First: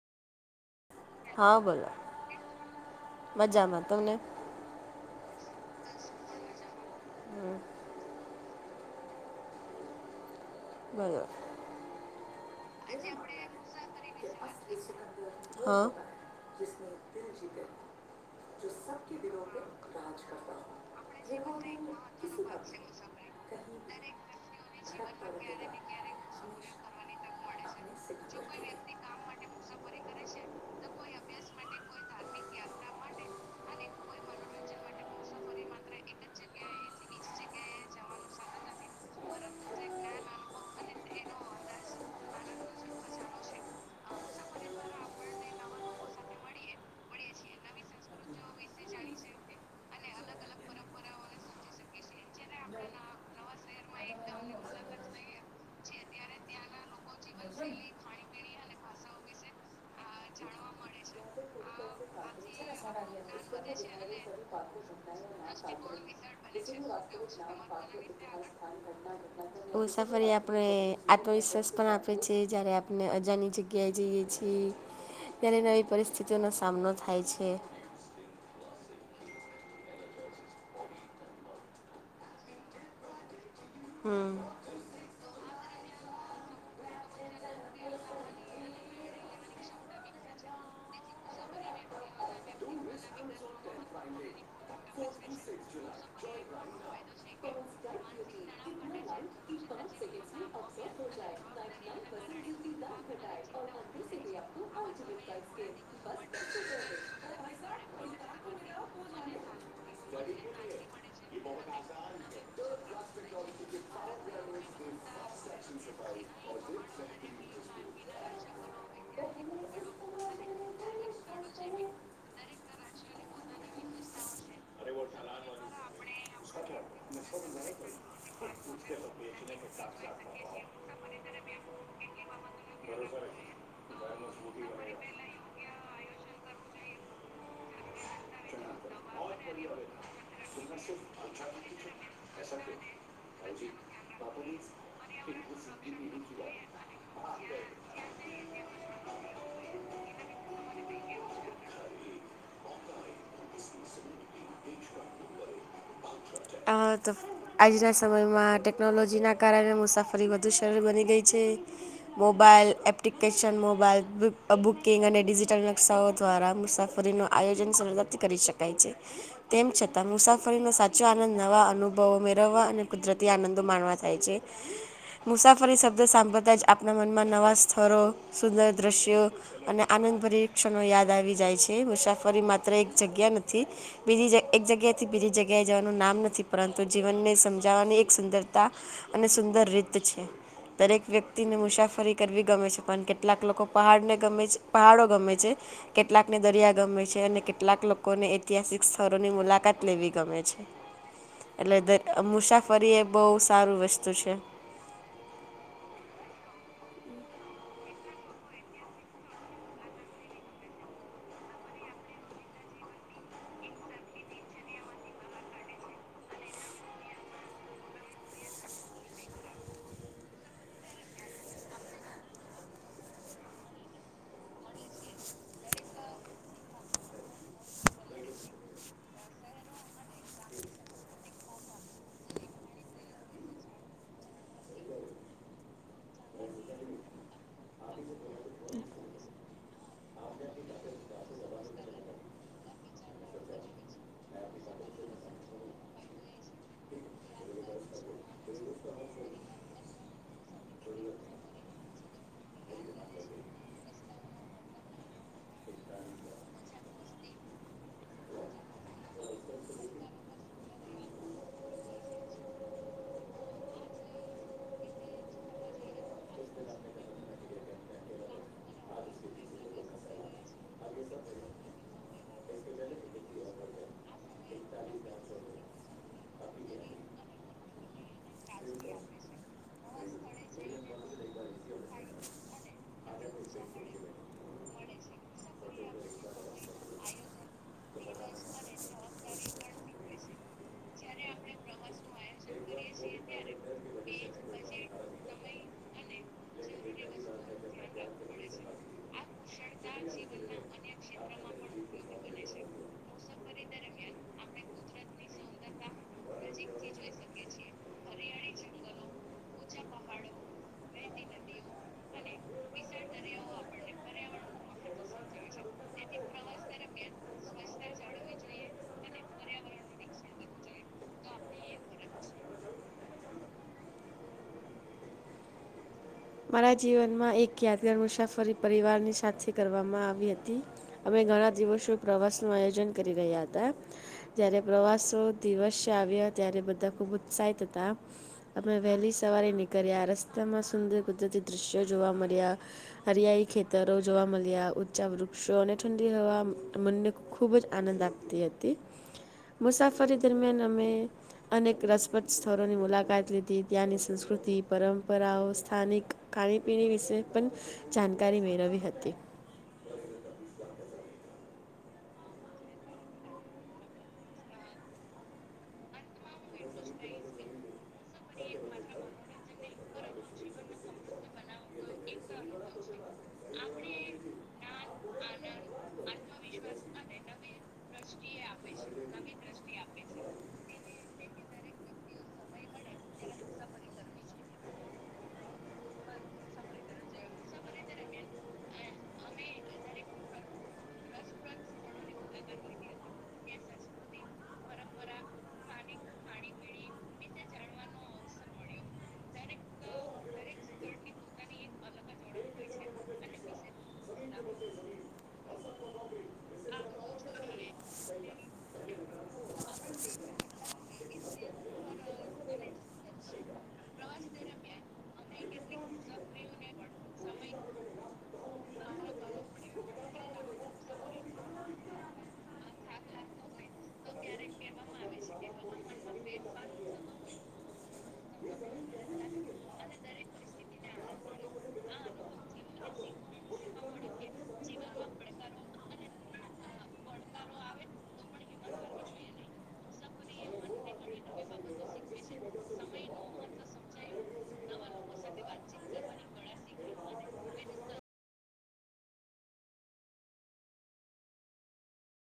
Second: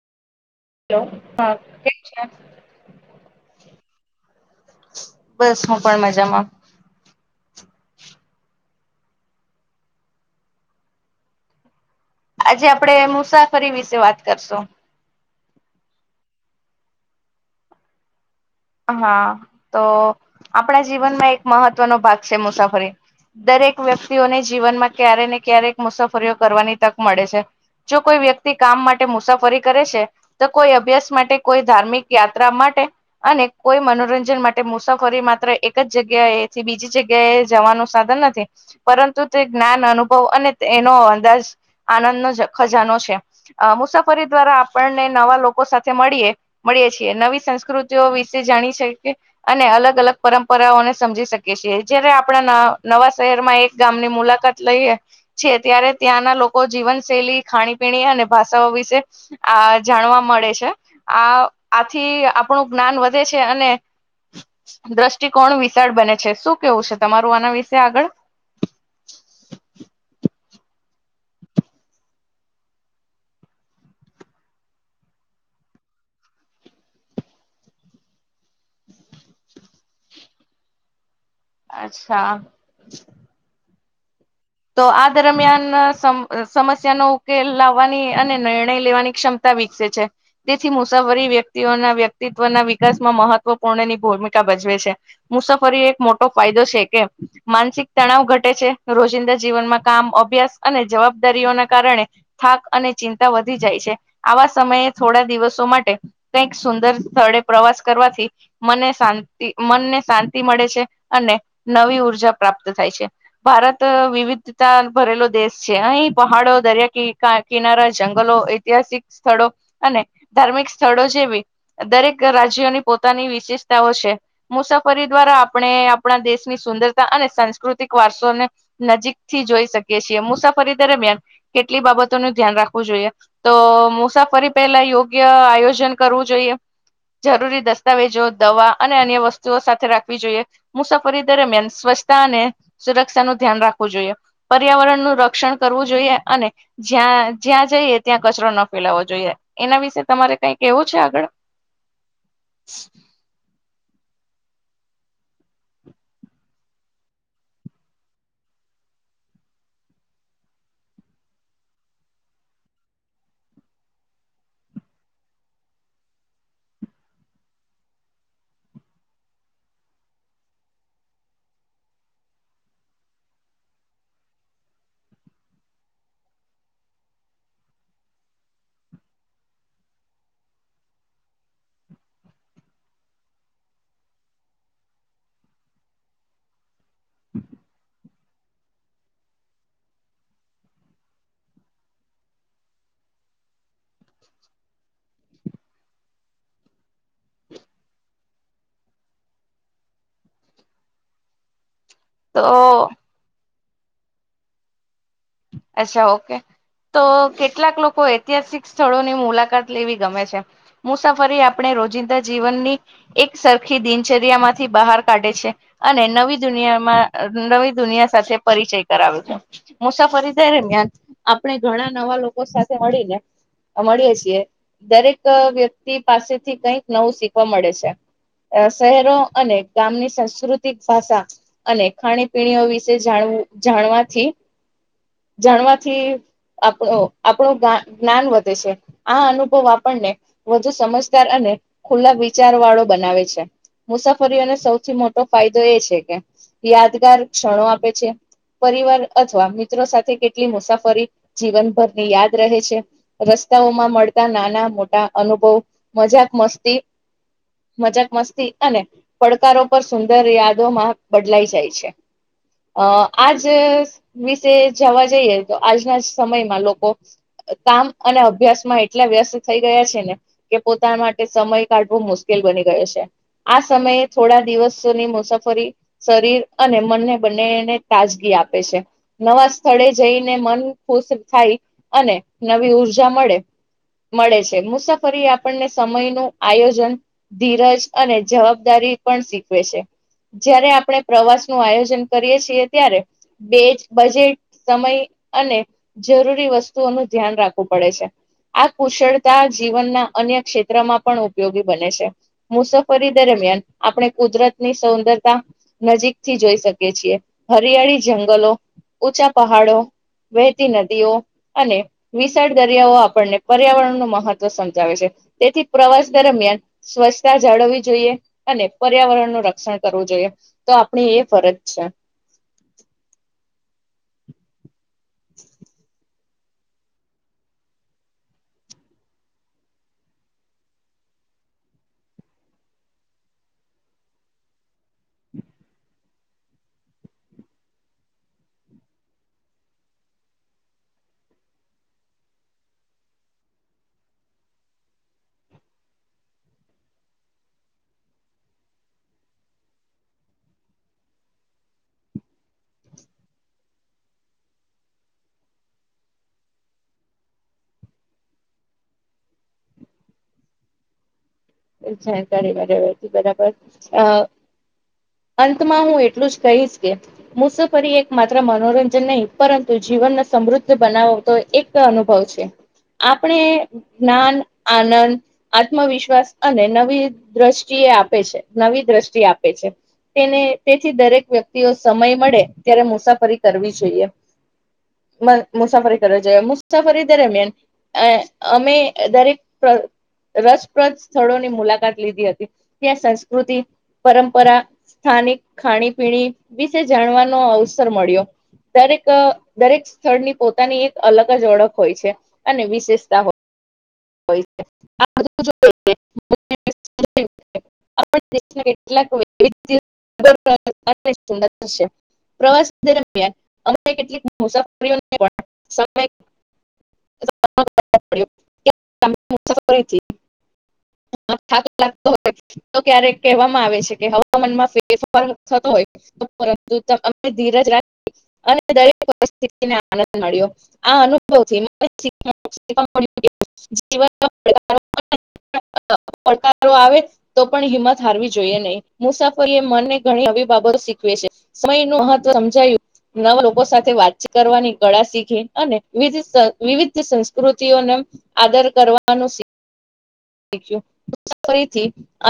hello હા કેમ છે મજામાં તમને બસ હું પણ મજામાં [unintelligible] આજે આપડે મુસાફરી વિશે વાત કરશું હા [unintelligible] હા તો આપણા જીવનમાં એક મહત્વનો ભાગ છે મુસાફરી દરેક વ્યક્તિઓને જીવનમાં ક્યારે ને ક્યારેક મુસાફરીઓ કરવાની તક મળે છે જો કોઈ વ્યક્તિ કામ માટે મુસાફરી કરે છે તો કોઈ અભ્યાસ માટે કોઈ ધાર્મિક યાત્ર માટે અને કોઈ મનોરંજન માટે મુસાફરી માત્ર એક જ જગ્યાએથી બીજી જગ્યાએ જવાનો સાધન નથી પરંતુ તે જ્ઞાન અનુભવ અને તેનો અંદાજ આનંદનો ખજાનો છે અ મુસાફરી દ્વારા આપણને નવા લોકો સાથે મળીએ મળીએ છીએ નવી સંસ્કૃતિ વિશે જાણી શકીએ અને અલગ અલગ પરંપરાઓને સમજી શકી છીએ જયારે આપણા નવા નવા શહેરમાં એક ગામની મુલાકાત લઈએ છીએ ત્યારે ત્યાંના લોકો જીવનશૈલી ખાણીપીણી અને ભાષાઓ વિશે આ જાણવા મળે છે આ આથી આપણું જ્ઞાન વધે છે અને [unintelligible] આપણે દ્રષ્ટિકોણ વિશાળ બને છે શું કેવું છે તમારું આના વિશે આગળ આત્મવિશ્વાસ પણ આપે છે જ્યારે આપણે અજાની જગ્યાએ જઈએ છીએ ત્યારે નવી પરિસ્થિતિઓનો સામનો થાય છે અચ્છા હમ્મ તો આ દરમિયાન સમ સમસ્યાનો ઉકેલ લાવવાની અને નિર્ણય લેવાની ક્ષમતા વિકસે છે જેથી મુસાફરી વ્યક્તિઓના વ્યક્તિત્વના વિકાસમાં મહત્વપૂર્ણની ભૂમિકા ભજવે છે મુસાફરી એક મોટો ફાયદો છે કે માનસિક તણાવ ઘટે છે રોજિંદા જીવનમાં કામ અભ્યાસ અને જવાબદારીઓના કારણે થાક અને ચિંતા વધી જાય છે આવા સમયે થોડા દિવસો માટે કઈક સુંદર સ્થળે પ્રવાસ કરવાથી મને શાંતિ મનને શાંતિ મળે છે અને નવી ઉર્જા પ્રાપ્ત થાય છે ભારત વિવિધ ભરેલો દેશ છે અહીં પહાડો દરિયા કિનારા જંગલો ઐતિહાસિક સ્થળો અને ધાર્મિક સ્થળો જેવી દરેક રાજ્યોની પોતાની ની વિશેષતાઓ છે મુસાફરી દ્વારા આપણે આપણા દેશની સુંદરતા અને સાંસ્કૃતિક વારસોને નજીક થી જોઈ શકીએ છીએ મુસાફરી દરમિયાન કેટલી બાબતોનું ધ્યાન રાખવું જોઈએ તો મુસાફરી પહેલા યોગ્ય આયોજન કરવું જોઈએ જરૂરી દસ્તાવેજો દવા અને અન્ય વસ્તુઓ સાથે રાખવી જોઈએ મુસાફરી દરમિયાન સ્વચ્છતા અને સુરક્ષા નું ધ્યાન રાખવું જોઈએ પર્યાવરણનું રક્ષણ કરવું જોઈએ અને જ્યાં જ્યાં જઈએ ત્યાં કચરો ન ફેલાવવો જોઈએ એના વિશે તમારે કઈ કેવું છે આગળ આ તો આજના સમયમાં ટેકનોલોજી ના કારણે મુસાફરી વધુ સરળ બની ગઈ છે મોબાઈલ એપ્લિકેશન મોબાઈલ બુકિંગ અને ડિજિટલ નકશાઓ દ્વારા મુસાફરી રીયોજન સરથી કરી શકાય છે તેમ છતાં મુસાફરીનો સાચો આનંદ નવા અનુભવો મેળવવા અને કુદરતી આનંદો માણવા થાય છે મુસાફરી શબ્દ સાંભળતા જ આપણા મનમાં નવા સ્થરો સુંદર દ્રશ્યો અને આનંદભરી પરીક્ષણો યાદ આવી જાય છે મુસાફરી માત્ર એક જગ્યા નથી બીજી એક જગ્યાથી બીજી જગ્યાએ જવાનું નામ નથી પરંતુ જીવનને સમજાવવાની એક સુંદરતા અને સુંદર રીત છે દરેક વ્યક્તિને મુસાફરી કરવી ગમે છે પણ કેટલાક લોકો પહાડને ગમે છે પહાડો ગમે છે કેટલાક ને દરિયા ગમે છે અને કેટલાક લોકોને ઐતિહાસિક સ્થળોની મુલાકાત લેવી ગમે છે એટલે દ તો મુસાફરીએ બહુ સારું વસ્તુ છે અચ્છા ઓકે તો કેટલાક લોકો ઐતિહાસિક સ્થળોની મુલાકાત લેવી ગમે છે મુસાફરી આપણે રોજિંદા જીવનની એક સરખી દિનચર્યામાંથી બહાર કાઢે છે અને નવી દુનિયામાં નવી દુનિયા સાથે પરિચય કરાવે છે મુસાફરી દરમિયાન આપણે ઘણા નવા લોકો સાથે મળીને મળીએ છીએ દરેક વ્યક્તિ પાસેથી કઈક નવું શીખવા મળે છે શહેરો અને ગામની સાંસ્કૃતિક ભાષા અને ખાણીપીણીઓ વિશે જાણવું જાણવાથી જાણવાથી આપણ આપણું જ્ઞાન વધે છે આ અનુભવ આપણને વધુ સમજદાર અને ખુલ્લા વિચાર વાળો બનાવે છે મુસાફરીઓને સૌથી મોટો ફાયદો એ છે કે યાદગાર ક્ષણો આપે છે પરિવાર અથવા કેટલી મુસાફરી જીવનભરની યાદ રહે છે રસ્તાઓમાં મળતા નાના મોટા અનુભવ મજાક મસ્તી મજાક મસ્તી અને પડકારો પર સુંદર યાદોમાં બદલાઈ જાય છે આજ જવા જઈએ તો આજના સમયમાં લોકો કામ અને અભ્યાસમાં એટલા વ્યસ્ત થઈ ગયા છે ને કે પોતાના માટે સમય કાઢવો મુશ્કેલ બની ગયો છે આ સમયે થોડા દિવસની મુસાફરી શરીર અને મનને બંનેને તાજગી આપે છે નવા સ્થળે જઈને મન ખુશ થાય અને નવી ઉર્જા મળે મળે છે મુસાફરી આપણને સમય નું આયોજન ધીરજ અને જવાબદારી પણ શીખવે છે જ્યારે આપણે પ્રવાસ નું આયોજન કરીએ છીએ ત્યારે બે જ બજેટ સમય અને જરૂરી વસ્તુઓનું ધ્યાન રાખવું પડે છે આ કુશળતા જીવનના અન્ય ક્ષેત્રમાં પણ ઉપયોગી બને છે મુસાફરી દરમિયાન આપણે કુદરતની સૌદરતા નજીકથી જોઈ શકીએ છીએ હરિયાળી જંગલો ઊંચા પહાડો વહેતી નદીઓ અને વિશાળ દરિયાઓ આપણને પર્યાવરણનું મહત્ત્વ સમજાવે છે તેથી પ્રવાસ દરમિયાન સ્વચ્છતા જાળવવી જોઈએ અને પર્યાવરણનું રક્ષણ કરવું જોઈએ તો આપણી એ ફરજ છે મારા જીવનમાં એક યાદગાર મુસાફરી પરિવારની સાથે કરવામાં આવી હતી અમે ઘણા દિવસો પ્રવાસ નું આયોજન કરી રહ્યા હતા જ્યારે પ્રવાસો દિવસે આવ્યા ત્યારે બધા ખુબ ઉત્સાહિત હતા અમે વહેલી સવારે નીકળ્યા રસ્તામાં સુંદર કુદરતી દૃશ્યો જોવા મળ્યા હરિયાળી ખેતરો જોવા મળ્યા ઊંચા વૃક્ષો અને ઠંડી રહેવા મનને ખૂબ જ આનંદ આપતી હતી મુસાફરી દરમિયાન અમે અનેક રસપ્રદ સ્થળોની મુલાકાત લીધી ત્યાંની સંસ્કૃતિ પરંપરાઓ સ્થાનિક ખાણીપીણી વિશે પણ જાણકારી મેળવી હતી જાણકારી બરાબર અંતમાં હું એટલું જ કહીશ કે મુસાફરી એક માત્ર મનોરંજન નહીં પરંતુ જીવનને સમૃદ્ધ બનાવો તો એક અનુભવ છે આપણે જ્ઞાન આનંદ આત્મવિશ્વાસ અને નવી દ્રષ્ટિ એ આપે છે નવી દ્રષ્ટિ આપે છે તેને તેથી દરેક વ્યક્તિઓ સમય મળે ત્યારે મુસાફરી કરવી જોઈએ મુસાફરી કરવી જોઈએ મુસાફરી દરમિયાન અમે દરેક રસપ્રદ સ્થળોની મુલાકાત લીધી હતી ત્યાં સંસ્કૃતિ પરંપરા સ્થાનિક ખાણીપીણી વિશે જાણવાનો અવસર મળ્યો દરેક દરેક સ્થળની પોતાની એક અલગ જ ઓળખ હોય છે અને વિશેષતા હોય [inaudible] પ્રવાસ દરમિયાન અટલીક મુસાફરી [inaudible] સારી લતો હો ક્યારેક કહેવામાં આવે છે કે હવામાનમાં ફેરફાર થતો હોય ધીરજ રા અને દરેક પરિિતિ આનંદ મળ્યો આ અનુભવથી [inaudible] ડકારો આવે તો પણ હિંમત હારવી જોઈએ નહીં મુસાફરી એ મનને ઘણી અવી બાબતો શીખવે છે સમય નું અંત સમજાયું નવા લોકો સાથે વાતીત કરવાની કળા શીખી અને વિવિધ સંસ્કૃતિઓને આદર કરવાનું [inaudible] ફરીથી